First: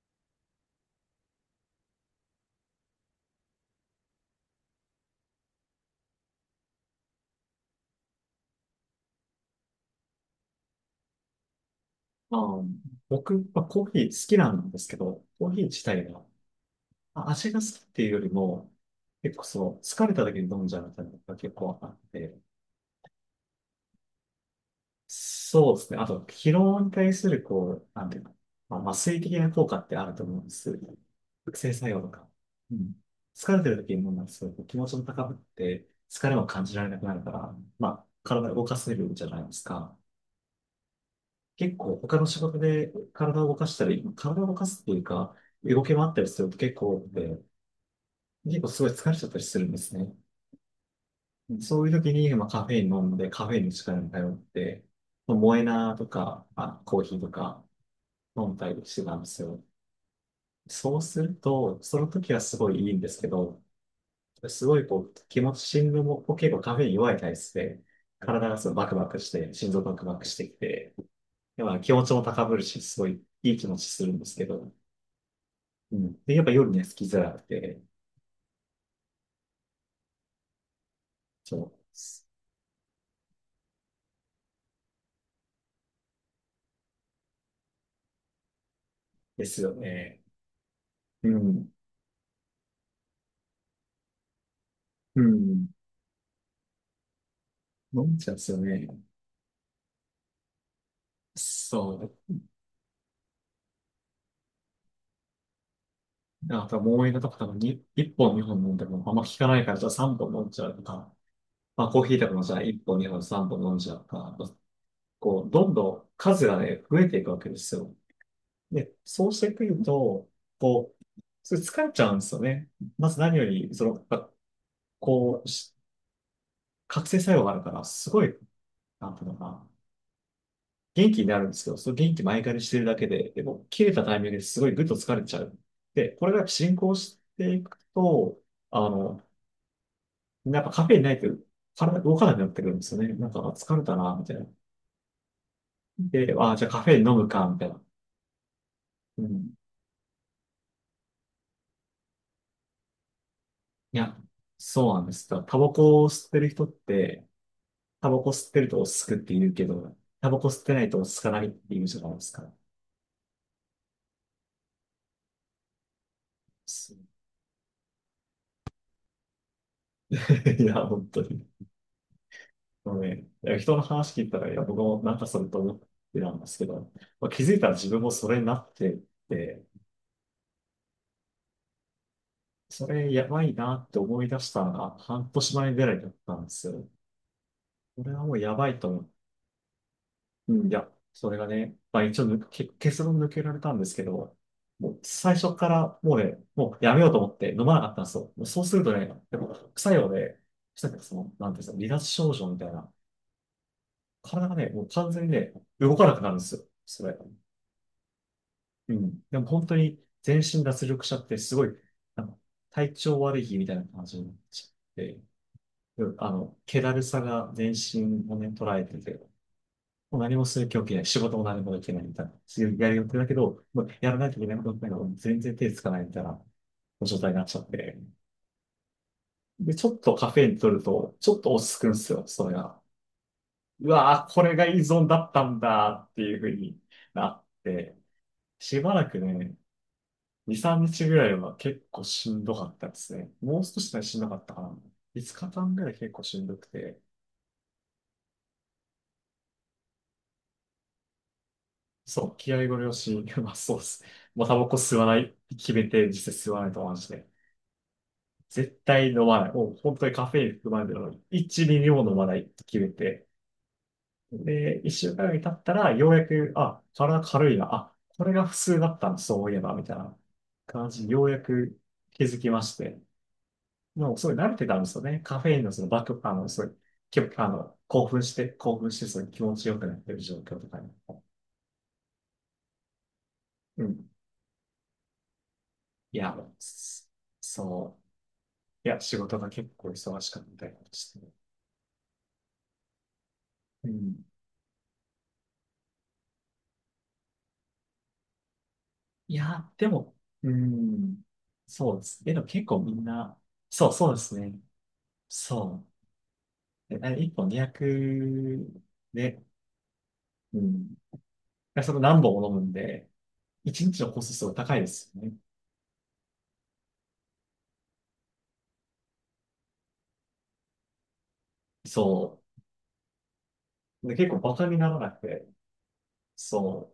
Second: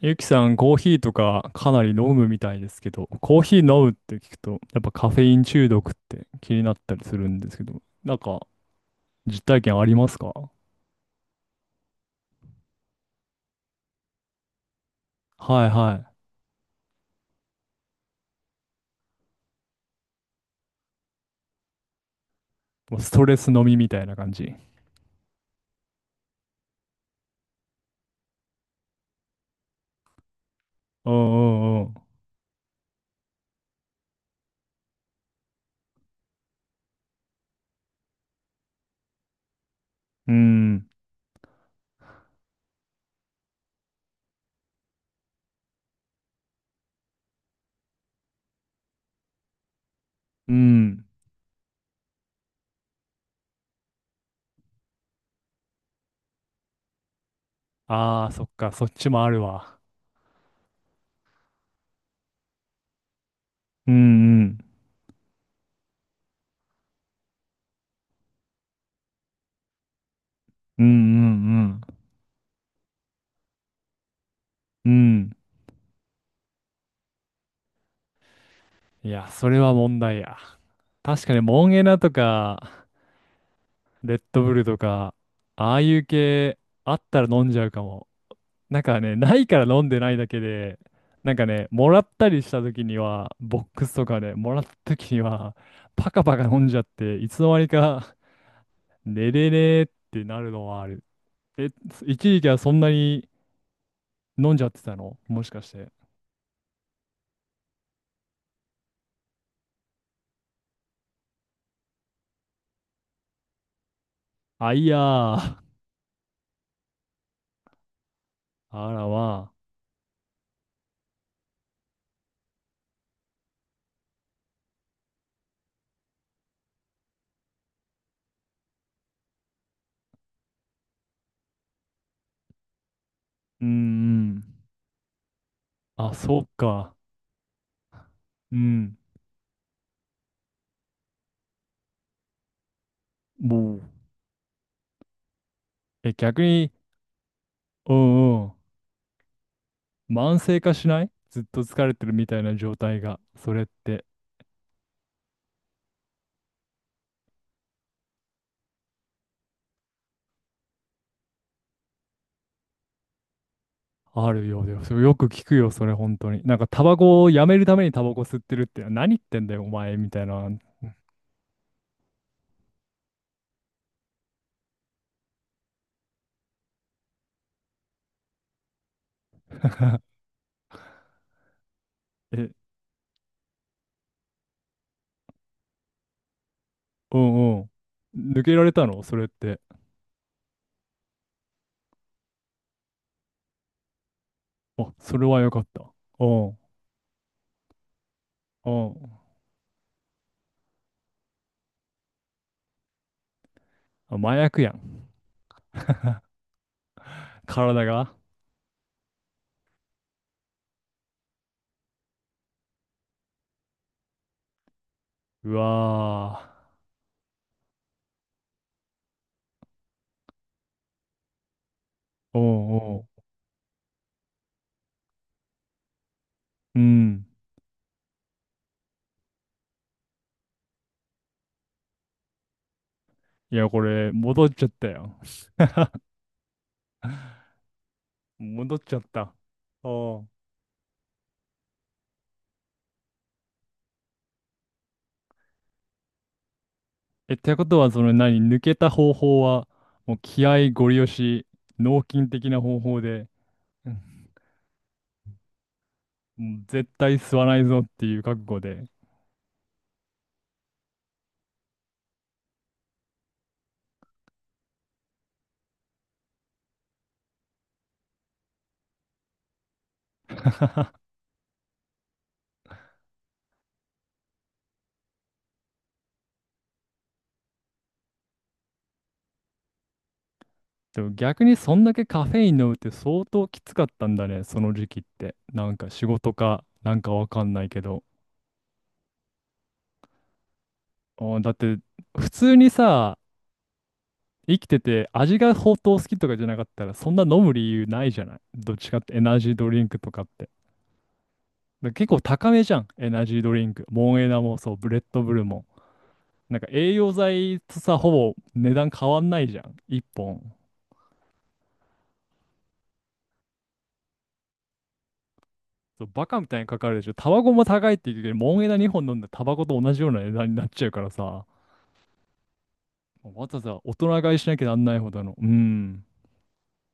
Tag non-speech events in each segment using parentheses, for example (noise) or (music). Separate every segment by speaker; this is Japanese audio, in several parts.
Speaker 1: ゆきさん、コーヒーとかかなり飲むみたいですけど、コーヒー飲むって聞くと、やっぱカフェイン中毒って気になったりするんですけど、なんか実体験ありますか？
Speaker 2: ああ、僕、コーヒー好きなんですけど、コーヒー
Speaker 1: はい
Speaker 2: 自体
Speaker 1: は
Speaker 2: が、まあ味が好きっていうよりも、結構そう、疲れた時に飲んじゃうみたいなのが結構あって、
Speaker 1: い。もうストレス飲みみたいな感じ。
Speaker 2: そうですね。あと、疲労に対する、なんていうか、まあ、麻酔的な効果ってあると思うんです。
Speaker 1: う
Speaker 2: 覚醒
Speaker 1: んう
Speaker 2: 作
Speaker 1: ん
Speaker 2: 用とか。うん。疲れてる時に飲んだら、すごい気持ちも高ぶって、疲れも感じられなくなるから、まあ、体を動かせるじゃないですか。
Speaker 1: うん。うん。
Speaker 2: 結構他の仕事で体を動かしたり、体を動かすっていうか、動き回ったりすると結構多くて、結構すごい疲れちゃったりするんですね。
Speaker 1: うん。
Speaker 2: そういう時に、まあ、カフェイン飲んで、カフェインの力に頼って、まあモエナとか、まあ、コーヒーとか
Speaker 1: ああ、そ
Speaker 2: 飲
Speaker 1: っ
Speaker 2: んだ
Speaker 1: か、そ
Speaker 2: り
Speaker 1: っ
Speaker 2: して
Speaker 1: ち
Speaker 2: たん
Speaker 1: も
Speaker 2: で
Speaker 1: あ
Speaker 2: す
Speaker 1: る
Speaker 2: よ。
Speaker 1: わ。
Speaker 2: そうすると、その時はすごいいいんですけど、
Speaker 1: うんうん。
Speaker 2: すごいこう、気持ち、心臓も結構カフェイン弱い体質で、体がすごいバクバクして、心臓バクバクしてき
Speaker 1: うん
Speaker 2: て、
Speaker 1: う
Speaker 2: でまあ
Speaker 1: ん
Speaker 2: 気持ちも高ぶるし、すごいいい気持ちするんですけど、
Speaker 1: うん。うん。
Speaker 2: うん。で、やっぱ夜ね、好きづらくて、
Speaker 1: いや、それは問題や。確かに
Speaker 2: そ
Speaker 1: モ
Speaker 2: う
Speaker 1: ンエナとか、レッドブルとか、ああいう系あったら飲んじゃうかも。なんかね、な
Speaker 2: で
Speaker 1: いか
Speaker 2: す
Speaker 1: ら
Speaker 2: よ
Speaker 1: 飲んでない
Speaker 2: ね。
Speaker 1: だけで、
Speaker 2: う
Speaker 1: なんかね、
Speaker 2: ん。
Speaker 1: もらったりした時には、ボックスとかね、もらった時
Speaker 2: う
Speaker 1: には、
Speaker 2: ん。
Speaker 1: パカパカ飲んじゃって、いつの間に
Speaker 2: 飲
Speaker 1: か、
Speaker 2: んじゃうんですよね。
Speaker 1: 寝れねえってなるのはある。え、
Speaker 2: そ
Speaker 1: 一
Speaker 2: う。
Speaker 1: 時期はそんなに飲んじゃってたのもしかして？
Speaker 2: あともう映画とか多分に、1本二本飲んでもあんま効かないから、じゃあ3本飲んじゃうとか、まあコーヒーとかもじゃあ1本二本三本飲んじゃうとか、
Speaker 1: あ、いや
Speaker 2: こう、
Speaker 1: ー。
Speaker 2: どんどん数がね、増えていくわけですよ。
Speaker 1: あ
Speaker 2: で、
Speaker 1: ら
Speaker 2: そうし
Speaker 1: ま
Speaker 2: て
Speaker 1: あ。
Speaker 2: くると、こう、それ疲れちゃうんですよね。まず何より、その、やっぱこう、し覚醒作用があるから、すごい、なんていうのかな。元気になるんですけど、その元気前借りしてるだけで、で
Speaker 1: う
Speaker 2: も
Speaker 1: ん
Speaker 2: 切れたタイ
Speaker 1: う
Speaker 2: ミングで
Speaker 1: ん。
Speaker 2: すごいぐっと疲れちゃう。で、
Speaker 1: あ、
Speaker 2: こ
Speaker 1: そ
Speaker 2: れ
Speaker 1: う
Speaker 2: が進行
Speaker 1: か。
Speaker 2: していくと、
Speaker 1: う
Speaker 2: あ
Speaker 1: ん。
Speaker 2: の、やっぱカフェインないと体が動かなくなってくるんですよね。なんかあ疲
Speaker 1: もう。
Speaker 2: れたな、みたいな。
Speaker 1: え、
Speaker 2: で、
Speaker 1: 逆
Speaker 2: あ、じゃあ
Speaker 1: に、
Speaker 2: カフェイン飲むか、みたいな。
Speaker 1: うんうん、
Speaker 2: うん。
Speaker 1: 慢性化しないずっと疲れてるみたいな状態が、それっ
Speaker 2: い
Speaker 1: て。
Speaker 2: や、そうなんです。だからタバコを吸ってる人って、タバコ吸ってると落ち着くって言うけど、タバコ吸ってないと落ち着かないって言うじゃないですか。
Speaker 1: あるようだよ。それよく聞くよ、それ本当に。なんか、タバコをやめるためにタバコ吸ってるって、何言ってんだよ、お前、みたいな。
Speaker 2: (laughs) いや、本当に。もうね、いや人の話聞いたら、いや、僕もなんかそれと思ってたんですけど、まあ、気づいたら自分もそれになってて、
Speaker 1: (laughs) え、
Speaker 2: それやばいなって思い出したのが半年前ぐらいだったんですよ。
Speaker 1: うんう
Speaker 2: これは
Speaker 1: ん。
Speaker 2: もう
Speaker 1: 抜け
Speaker 2: や
Speaker 1: ら
Speaker 2: ば
Speaker 1: れ
Speaker 2: い
Speaker 1: た
Speaker 2: と思
Speaker 1: の
Speaker 2: う。
Speaker 1: それって？
Speaker 2: うん、いや、それがね、まあ一応抜け、結論抜けられたんですけど、も
Speaker 1: あ、
Speaker 2: う
Speaker 1: それ
Speaker 2: 最
Speaker 1: はよ
Speaker 2: 初
Speaker 1: かっ
Speaker 2: か
Speaker 1: た。
Speaker 2: らも
Speaker 1: う
Speaker 2: うね、
Speaker 1: んうん。
Speaker 2: もうやめようと思って飲まなかったんですよ。もうそうするとね、やっぱ副作用で、さっきその、なんていうんですか、離脱症状みたいな、
Speaker 1: あ、麻
Speaker 2: 体が
Speaker 1: 薬
Speaker 2: ね、
Speaker 1: や
Speaker 2: もう
Speaker 1: ん。
Speaker 2: 完全にね、動かなくなるんですよ。それ。
Speaker 1: 体が。
Speaker 2: うん。でも本当に全身脱力者ってすごい、なんか体調悪い日みたいな感じになっちゃって、
Speaker 1: う
Speaker 2: うん
Speaker 1: わ
Speaker 2: 気だるさが全身をね、捉えてて、もう何もする気起きない、仕事も何もできないみたいな、
Speaker 1: ー。う
Speaker 2: 強いや
Speaker 1: ん
Speaker 2: る
Speaker 1: う
Speaker 2: 予定
Speaker 1: ん。
Speaker 2: だけど、もうやらないといけないことだけど、全然手つかないみたいな
Speaker 1: う
Speaker 2: 状
Speaker 1: ん。
Speaker 2: 態になっちゃって。で、ちょっとカフェイン取ると、ちょっと落ち着くんですよ、それが。
Speaker 1: いや、こ
Speaker 2: う
Speaker 1: れ、
Speaker 2: わぁ、こ
Speaker 1: 戻っ
Speaker 2: れ
Speaker 1: ちゃ
Speaker 2: が
Speaker 1: っ
Speaker 2: 依
Speaker 1: た
Speaker 2: 存
Speaker 1: よ。
Speaker 2: だったんだっていうふうになっ
Speaker 1: (laughs)
Speaker 2: て、
Speaker 1: 戻っ
Speaker 2: しば
Speaker 1: ちゃっ
Speaker 2: らくね、
Speaker 1: た。
Speaker 2: 2、
Speaker 1: おん。
Speaker 2: 3日ぐらいは結構しんどかったですね。もう少しでしんどかったかな。5日間ぐらい結構しんどくて。
Speaker 1: え、ってことは、その何、抜けた方法は、もう気合ゴリ押し、脳筋
Speaker 2: そう、
Speaker 1: 的
Speaker 2: 気
Speaker 1: な
Speaker 2: 合ご
Speaker 1: 方
Speaker 2: 了
Speaker 1: 法
Speaker 2: 承。
Speaker 1: で、
Speaker 2: (laughs) まあそうですね。もうタバコ吸わない、決めて実際吸
Speaker 1: も
Speaker 2: わ
Speaker 1: う
Speaker 2: ないと
Speaker 1: 絶
Speaker 2: マジ
Speaker 1: 対
Speaker 2: で。
Speaker 1: 吸わないぞっていう覚悟
Speaker 2: 絶
Speaker 1: で。
Speaker 2: 対飲まない。もう本当にカフェイン含まれてるのに、1ミリも飲まないって決めて。で、1週間ぐらい経ったら、ようやく、あ、体軽いな。あ、これが普通だったの、そういえば、みたいな感じ、ようやく気づきまして。もうそれ慣れてたんですよね。カフェインのそのバック、あの、そういう、きょあの、興奮して、興奮して、その気持ちよくなってる状況とかに。
Speaker 1: でも逆にそんだけカフェイン飲むって相当きつか
Speaker 2: う
Speaker 1: った
Speaker 2: ん。
Speaker 1: んだね、その時期って。なんか仕
Speaker 2: い
Speaker 1: 事
Speaker 2: や、
Speaker 1: か、なん
Speaker 2: そ
Speaker 1: かわかんないけ
Speaker 2: そ
Speaker 1: ど。
Speaker 2: う。いや、仕事が結構忙しかったりして。
Speaker 1: うん、だって普通にさ、
Speaker 2: うん。
Speaker 1: 生きてて味が相当好きとかじゃなかったらそんな飲む理由ないじゃない。どっちかってエ
Speaker 2: い
Speaker 1: ナジード
Speaker 2: や、
Speaker 1: リン
Speaker 2: で
Speaker 1: クと
Speaker 2: も、
Speaker 1: かって。
Speaker 2: うん。
Speaker 1: だ
Speaker 2: そうで
Speaker 1: 結構
Speaker 2: す。え、でも
Speaker 1: 高め
Speaker 2: 結
Speaker 1: じゃ
Speaker 2: 構
Speaker 1: ん、
Speaker 2: みん
Speaker 1: エナジ
Speaker 2: な、
Speaker 1: ードリンク。
Speaker 2: そう、そ
Speaker 1: モ
Speaker 2: う
Speaker 1: ン
Speaker 2: で
Speaker 1: エ
Speaker 2: す
Speaker 1: ナも
Speaker 2: ね。
Speaker 1: そう、ブレッドブルも。
Speaker 2: そ
Speaker 1: なんか栄
Speaker 2: う。
Speaker 1: 養
Speaker 2: え、1本
Speaker 1: 剤と
Speaker 2: 200
Speaker 1: さ、ほぼ値段変わんな
Speaker 2: で、
Speaker 1: いじゃん、1本。
Speaker 2: うん。でその何本も飲むんで、1日のコストすごい高いですよね。
Speaker 1: そう、バカみたいにかかるでしょ。タバコも高いって言うけど、モン枝2本飲んでタバコと同じような値段になっちゃうからさ、
Speaker 2: そ
Speaker 1: わざわざ大
Speaker 2: う。で、
Speaker 1: 人
Speaker 2: 結
Speaker 1: 買い
Speaker 2: 構
Speaker 1: し
Speaker 2: バ
Speaker 1: なきゃ
Speaker 2: カ
Speaker 1: な
Speaker 2: に
Speaker 1: ん
Speaker 2: な
Speaker 1: ない
Speaker 2: ら
Speaker 1: ほ
Speaker 2: なく
Speaker 1: どの、う
Speaker 2: て、
Speaker 1: ん、
Speaker 2: そ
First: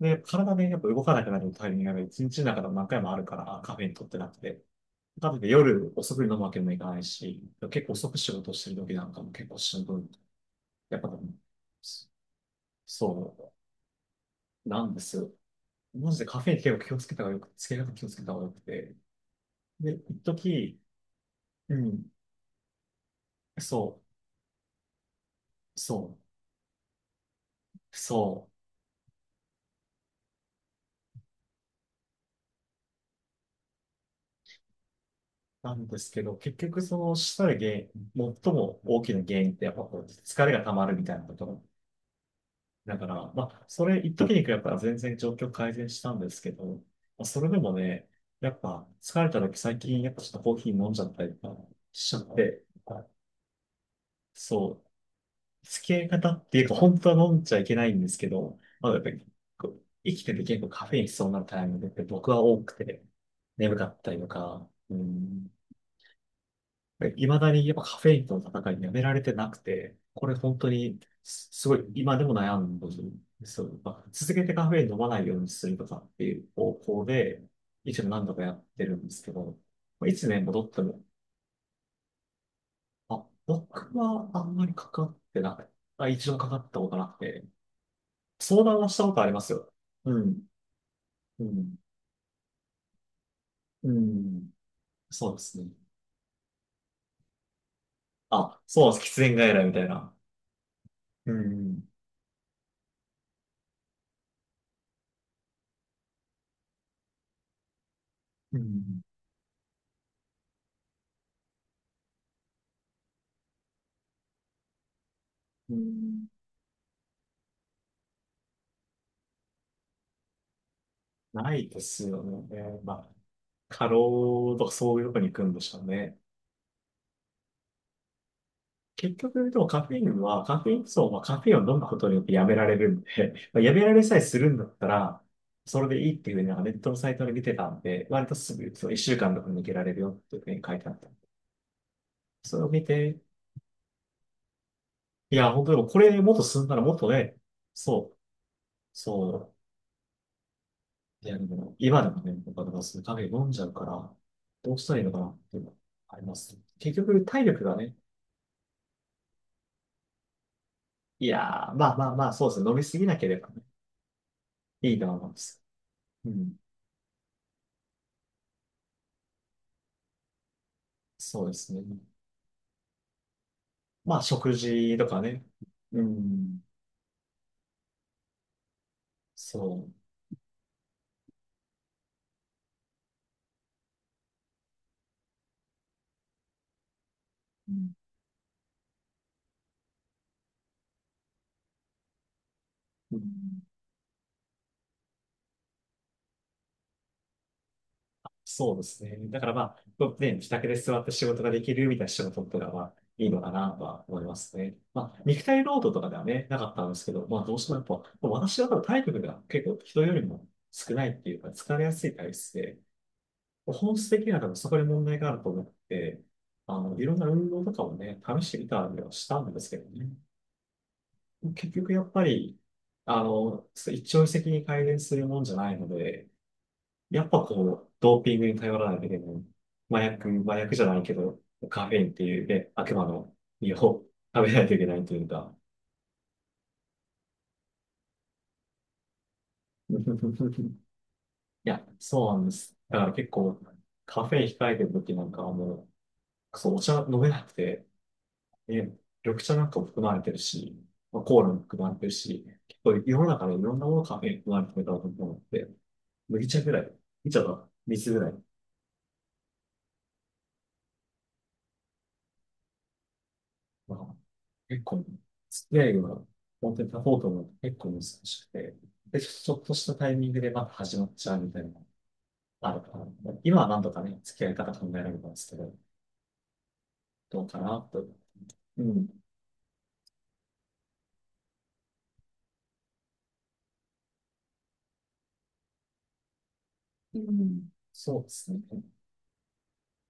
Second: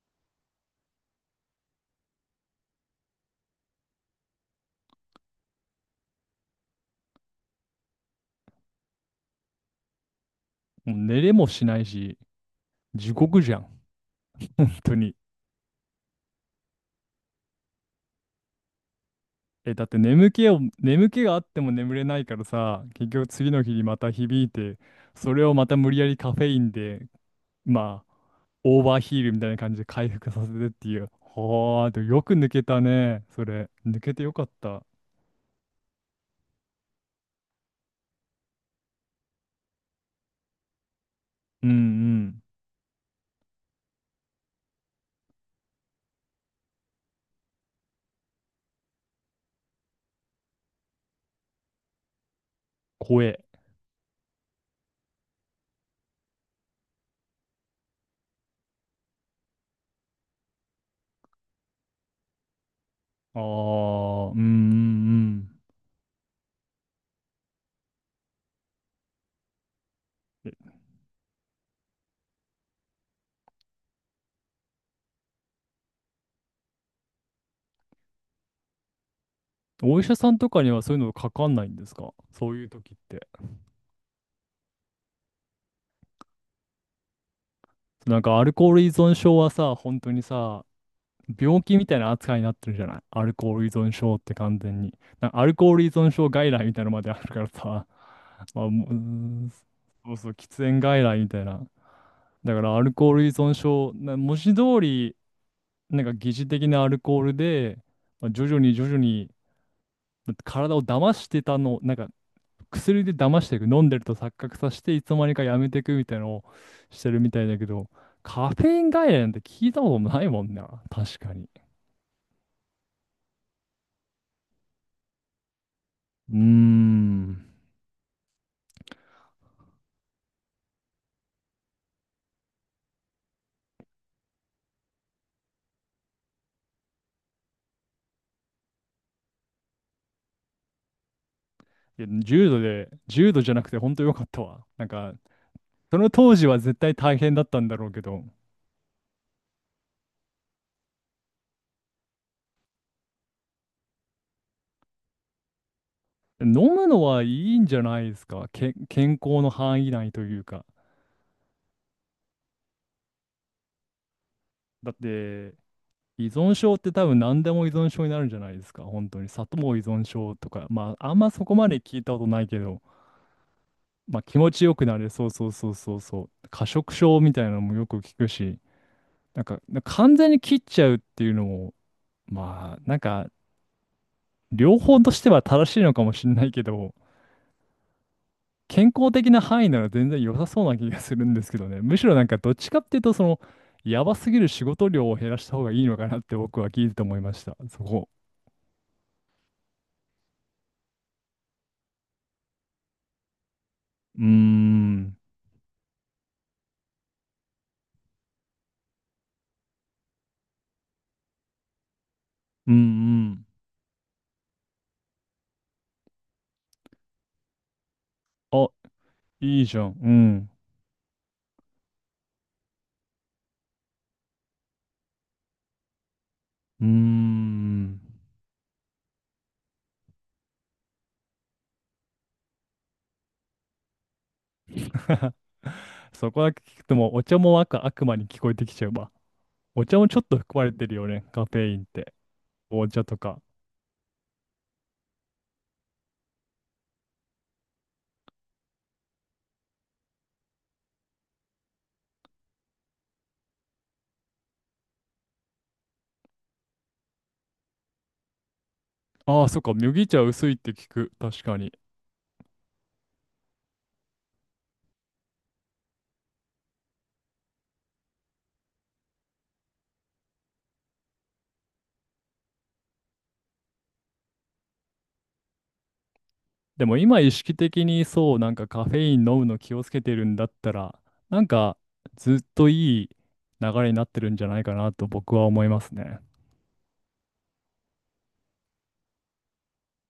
Speaker 2: う。で、体でやっぱ動かなくなるタイミングが一日の中でも何回もあるから、カフェにとってなくて。かとい夜遅くに飲むわけにもいかないし、結構遅く仕事してる時なんかも結構しんどい。
Speaker 1: もう
Speaker 2: やっぱで
Speaker 1: 寝
Speaker 2: も、
Speaker 1: れもしないし、地獄じ
Speaker 2: そ
Speaker 1: ゃん、本
Speaker 2: う、な
Speaker 1: 当
Speaker 2: んで
Speaker 1: に。
Speaker 2: すよ。マジでカフェイン結構気をつけた方がよく、つけ方気をつけた方がよくて。
Speaker 1: え、だっ
Speaker 2: で、
Speaker 1: て
Speaker 2: 一時、
Speaker 1: 眠気があっても
Speaker 2: う
Speaker 1: 眠れ
Speaker 2: ん、
Speaker 1: ないからさ、結局次の日にま
Speaker 2: そ
Speaker 1: た響いて、それをまた
Speaker 2: う、
Speaker 1: 無理やり
Speaker 2: そ
Speaker 1: カフェインで、まあ、
Speaker 2: そう。
Speaker 1: オーバーヒールみたいな感じで回復させてっていう。はあ、でもよく抜けたね、それ。抜けてよかった。
Speaker 2: なんですけど、結局そのしたら原因、最も大きな原因ってやっぱこう疲れが溜まるみたいなことが
Speaker 1: うんうん。
Speaker 2: だから、まあ、それ一時に比べたら全然状況改善したんですけど、まあ、それでもね、やっぱ疲れた時最近やっぱちょっとコーヒー飲んじゃったりとかしちゃって、
Speaker 1: 怖え。
Speaker 2: そう、付き合い方っていうか本当は飲んじゃいけないんですけど、まあ、やっぱりこう生きてて結構カフェイン必要なタイミングって僕は多くて
Speaker 1: あ
Speaker 2: 眠かったりと
Speaker 1: あ、うんうんう
Speaker 2: か、うん、
Speaker 1: ん。
Speaker 2: いまだにやっぱカフェインとの戦いやめられてなくて、これ
Speaker 1: え
Speaker 2: 本当にごい今でも悩んでるんですよ。まあ続けてカフェイン飲まないようにするとかっていう方向で、一応何度かやってるんですけど、
Speaker 1: お医
Speaker 2: まあい
Speaker 1: 者
Speaker 2: つ
Speaker 1: さん
Speaker 2: ね、
Speaker 1: とか
Speaker 2: 戻
Speaker 1: に
Speaker 2: っ
Speaker 1: は
Speaker 2: て
Speaker 1: そうい
Speaker 2: も、
Speaker 1: うのかかんないんですか、そういう時って。
Speaker 2: あ、僕はあんまりかかってなくて一度かかったことなくて、
Speaker 1: なんかアル
Speaker 2: 相
Speaker 1: コー
Speaker 2: 談
Speaker 1: ル依
Speaker 2: はしたこ
Speaker 1: 存
Speaker 2: とあり
Speaker 1: 症
Speaker 2: ま
Speaker 1: は
Speaker 2: すよ。
Speaker 1: さ、本当
Speaker 2: う
Speaker 1: に
Speaker 2: ん、
Speaker 1: さ、
Speaker 2: う
Speaker 1: 病気
Speaker 2: ん、
Speaker 1: みたいな扱いになってるじゃない、アルコール依存
Speaker 2: う
Speaker 1: 症って
Speaker 2: ん、
Speaker 1: 完全に。なん
Speaker 2: そう
Speaker 1: か
Speaker 2: で
Speaker 1: アル
Speaker 2: すね。
Speaker 1: コール依存症外来みたいなのまであるからさ、(laughs) ま
Speaker 2: あ、
Speaker 1: あ、
Speaker 2: そ
Speaker 1: もう、
Speaker 2: う
Speaker 1: うー
Speaker 2: なんです。喫煙
Speaker 1: ん、
Speaker 2: 外来みたい
Speaker 1: そ
Speaker 2: な。
Speaker 1: うそう、喫煙外来み
Speaker 2: う
Speaker 1: たいな。
Speaker 2: ん、
Speaker 1: だからアルコール依存症、な文字通り、なんか疑似的なアルコールで、まあ徐
Speaker 2: う
Speaker 1: 々に徐々
Speaker 2: ん、
Speaker 1: に、体を騙してたの、なんか薬で騙していく、飲んでると錯覚させて、いつの間にかやめ
Speaker 2: う
Speaker 1: ていくみたいな
Speaker 2: ん。
Speaker 1: のをしてるみたいだけど、カフェイン外来なんて聞いたこともないもんな、確かに。
Speaker 2: ないですよね。まあ、過労とかそういうとこに行くんでしょうね。
Speaker 1: うーん。
Speaker 2: 結局、でもカフェインは、カフェインそう、まあ、カフェインを飲むことによってやめられるんで、(laughs) まあ、やめられさえするんだったら、それでいいっていうふうになんかネットのサイトで見てたんで、割とすぐ、そう、1週間とか抜けられるよっていうふうに書いてあった。
Speaker 1: いや、
Speaker 2: それを見て、
Speaker 1: 重度じゃなくて本当よかったわ。なんか、
Speaker 2: いや、本当でも
Speaker 1: そ
Speaker 2: こ
Speaker 1: の
Speaker 2: れも
Speaker 1: 当
Speaker 2: っと
Speaker 1: 時は
Speaker 2: 進んだ
Speaker 1: 絶
Speaker 2: らも
Speaker 1: 対
Speaker 2: っと
Speaker 1: 大変
Speaker 2: ね、
Speaker 1: だったんだろうけ
Speaker 2: そう、
Speaker 1: ど、
Speaker 2: そいや、でも、今でもね、僕はだからそういうカフェイン飲んじゃうから、どうしたらいいのかなっていうのはあります。
Speaker 1: 飲む
Speaker 2: 結
Speaker 1: のは
Speaker 2: 局、体
Speaker 1: いい
Speaker 2: 力
Speaker 1: んじ
Speaker 2: が
Speaker 1: ゃ
Speaker 2: ね、
Speaker 1: ないですか、健康の範囲内というか。
Speaker 2: いやー、まあ、そうですね。飲みすぎなければね、
Speaker 1: だ
Speaker 2: い
Speaker 1: っ
Speaker 2: いと思いま
Speaker 1: て、
Speaker 2: す。
Speaker 1: 依
Speaker 2: う
Speaker 1: 存
Speaker 2: ん。
Speaker 1: 症って多分何でも依存症になるんじゃないですか、本当に。砂糖依存症とか、まあ、あんま
Speaker 2: そ
Speaker 1: そ
Speaker 2: うで
Speaker 1: こま
Speaker 2: す
Speaker 1: で
Speaker 2: ね。
Speaker 1: 聞いたことないけど。
Speaker 2: ま
Speaker 1: まあ
Speaker 2: あ、
Speaker 1: 気持
Speaker 2: 食
Speaker 1: ちよく
Speaker 2: 事
Speaker 1: なれ
Speaker 2: と
Speaker 1: る。
Speaker 2: か
Speaker 1: そう
Speaker 2: ね。
Speaker 1: そうそうそう
Speaker 2: う
Speaker 1: そう。
Speaker 2: ん。
Speaker 1: 過食症みたいなのもよく聞くし、なんか
Speaker 2: そ
Speaker 1: 完全に切っちゃうっていうのも、まあなんか両方としては正しいのかもしれないけど、
Speaker 2: う。うん
Speaker 1: 健康的な範囲なら全然良さそうな気がするんですけどね。むしろなんかどっちかっていうと、
Speaker 2: う
Speaker 1: その、
Speaker 2: ん
Speaker 1: やばすぎる仕事量を減らした方がいいのかなって僕は聞いてて思いました。そこ。
Speaker 2: そうですね。だからまあ、ね、自宅で座って仕事ができるみたいな仕事とかはいいのかなとは
Speaker 1: う
Speaker 2: 思
Speaker 1: ー
Speaker 2: いますね。ま
Speaker 1: ん。
Speaker 2: あ、肉体労働とかではね、なかったんですけど、まあ、どうしてもやっぱ、私は多分体力が結構人よりも少ないっていうか、疲れやすい体質
Speaker 1: うん
Speaker 2: で、
Speaker 1: うん。
Speaker 2: 本質的には多分そこで問題があると思って、あの、いろんな運動とかもね、試してみ
Speaker 1: あ、
Speaker 2: たりはしたんで
Speaker 1: いい
Speaker 2: すけ
Speaker 1: じゃ
Speaker 2: ど
Speaker 1: ん。う
Speaker 2: ね。
Speaker 1: ん。
Speaker 2: 結局やっぱり、あの、一朝一夕に改善するもんじゃないので、
Speaker 1: うー
Speaker 2: やっぱこう、
Speaker 1: ん。
Speaker 2: ドーピングに頼らないといけない。麻薬じゃないけど、カフェインっていうね、悪魔の実を食べないといけないという
Speaker 1: (laughs)
Speaker 2: か。
Speaker 1: そこだけ聞くともうお茶も悪魔に聞こえてきちゃうわ。お
Speaker 2: (laughs) い
Speaker 1: 茶もちょっと含まれてるよね、カフェイン
Speaker 2: や、
Speaker 1: って。
Speaker 2: そうなんです。
Speaker 1: お
Speaker 2: だ
Speaker 1: 茶
Speaker 2: から
Speaker 1: と
Speaker 2: 結
Speaker 1: か。
Speaker 2: 構、カフェイン控えてる時なんかはもう、そう、お茶飲めなくて、ね、緑茶なんかも含まれてるし、まあ、コーラも含まれてるし、結構世の中のいろんなものカフェイン含まれてると思って、麦茶ぐらい、麦茶と水ぐらい、
Speaker 1: ああ、そっか、麦茶薄いって聞く。確かに。
Speaker 2: まあ、結構、付き合いが本当に立とうと思うと結構難しくて、で、ちょっとしたタイミングでまた始まっちゃうみたいなのがあるから、今はなんとかね、付き合い方考えられたんですけど、
Speaker 1: でも今意
Speaker 2: どう
Speaker 1: 識
Speaker 2: かな
Speaker 1: 的に
Speaker 2: と。
Speaker 1: そう、なんか
Speaker 2: う
Speaker 1: カフ
Speaker 2: ん。
Speaker 1: ェイン飲むの気をつけてるんだったら、なんかずっといい流れになってるんじゃないかなと僕は思いますね。
Speaker 2: うん、そうですね。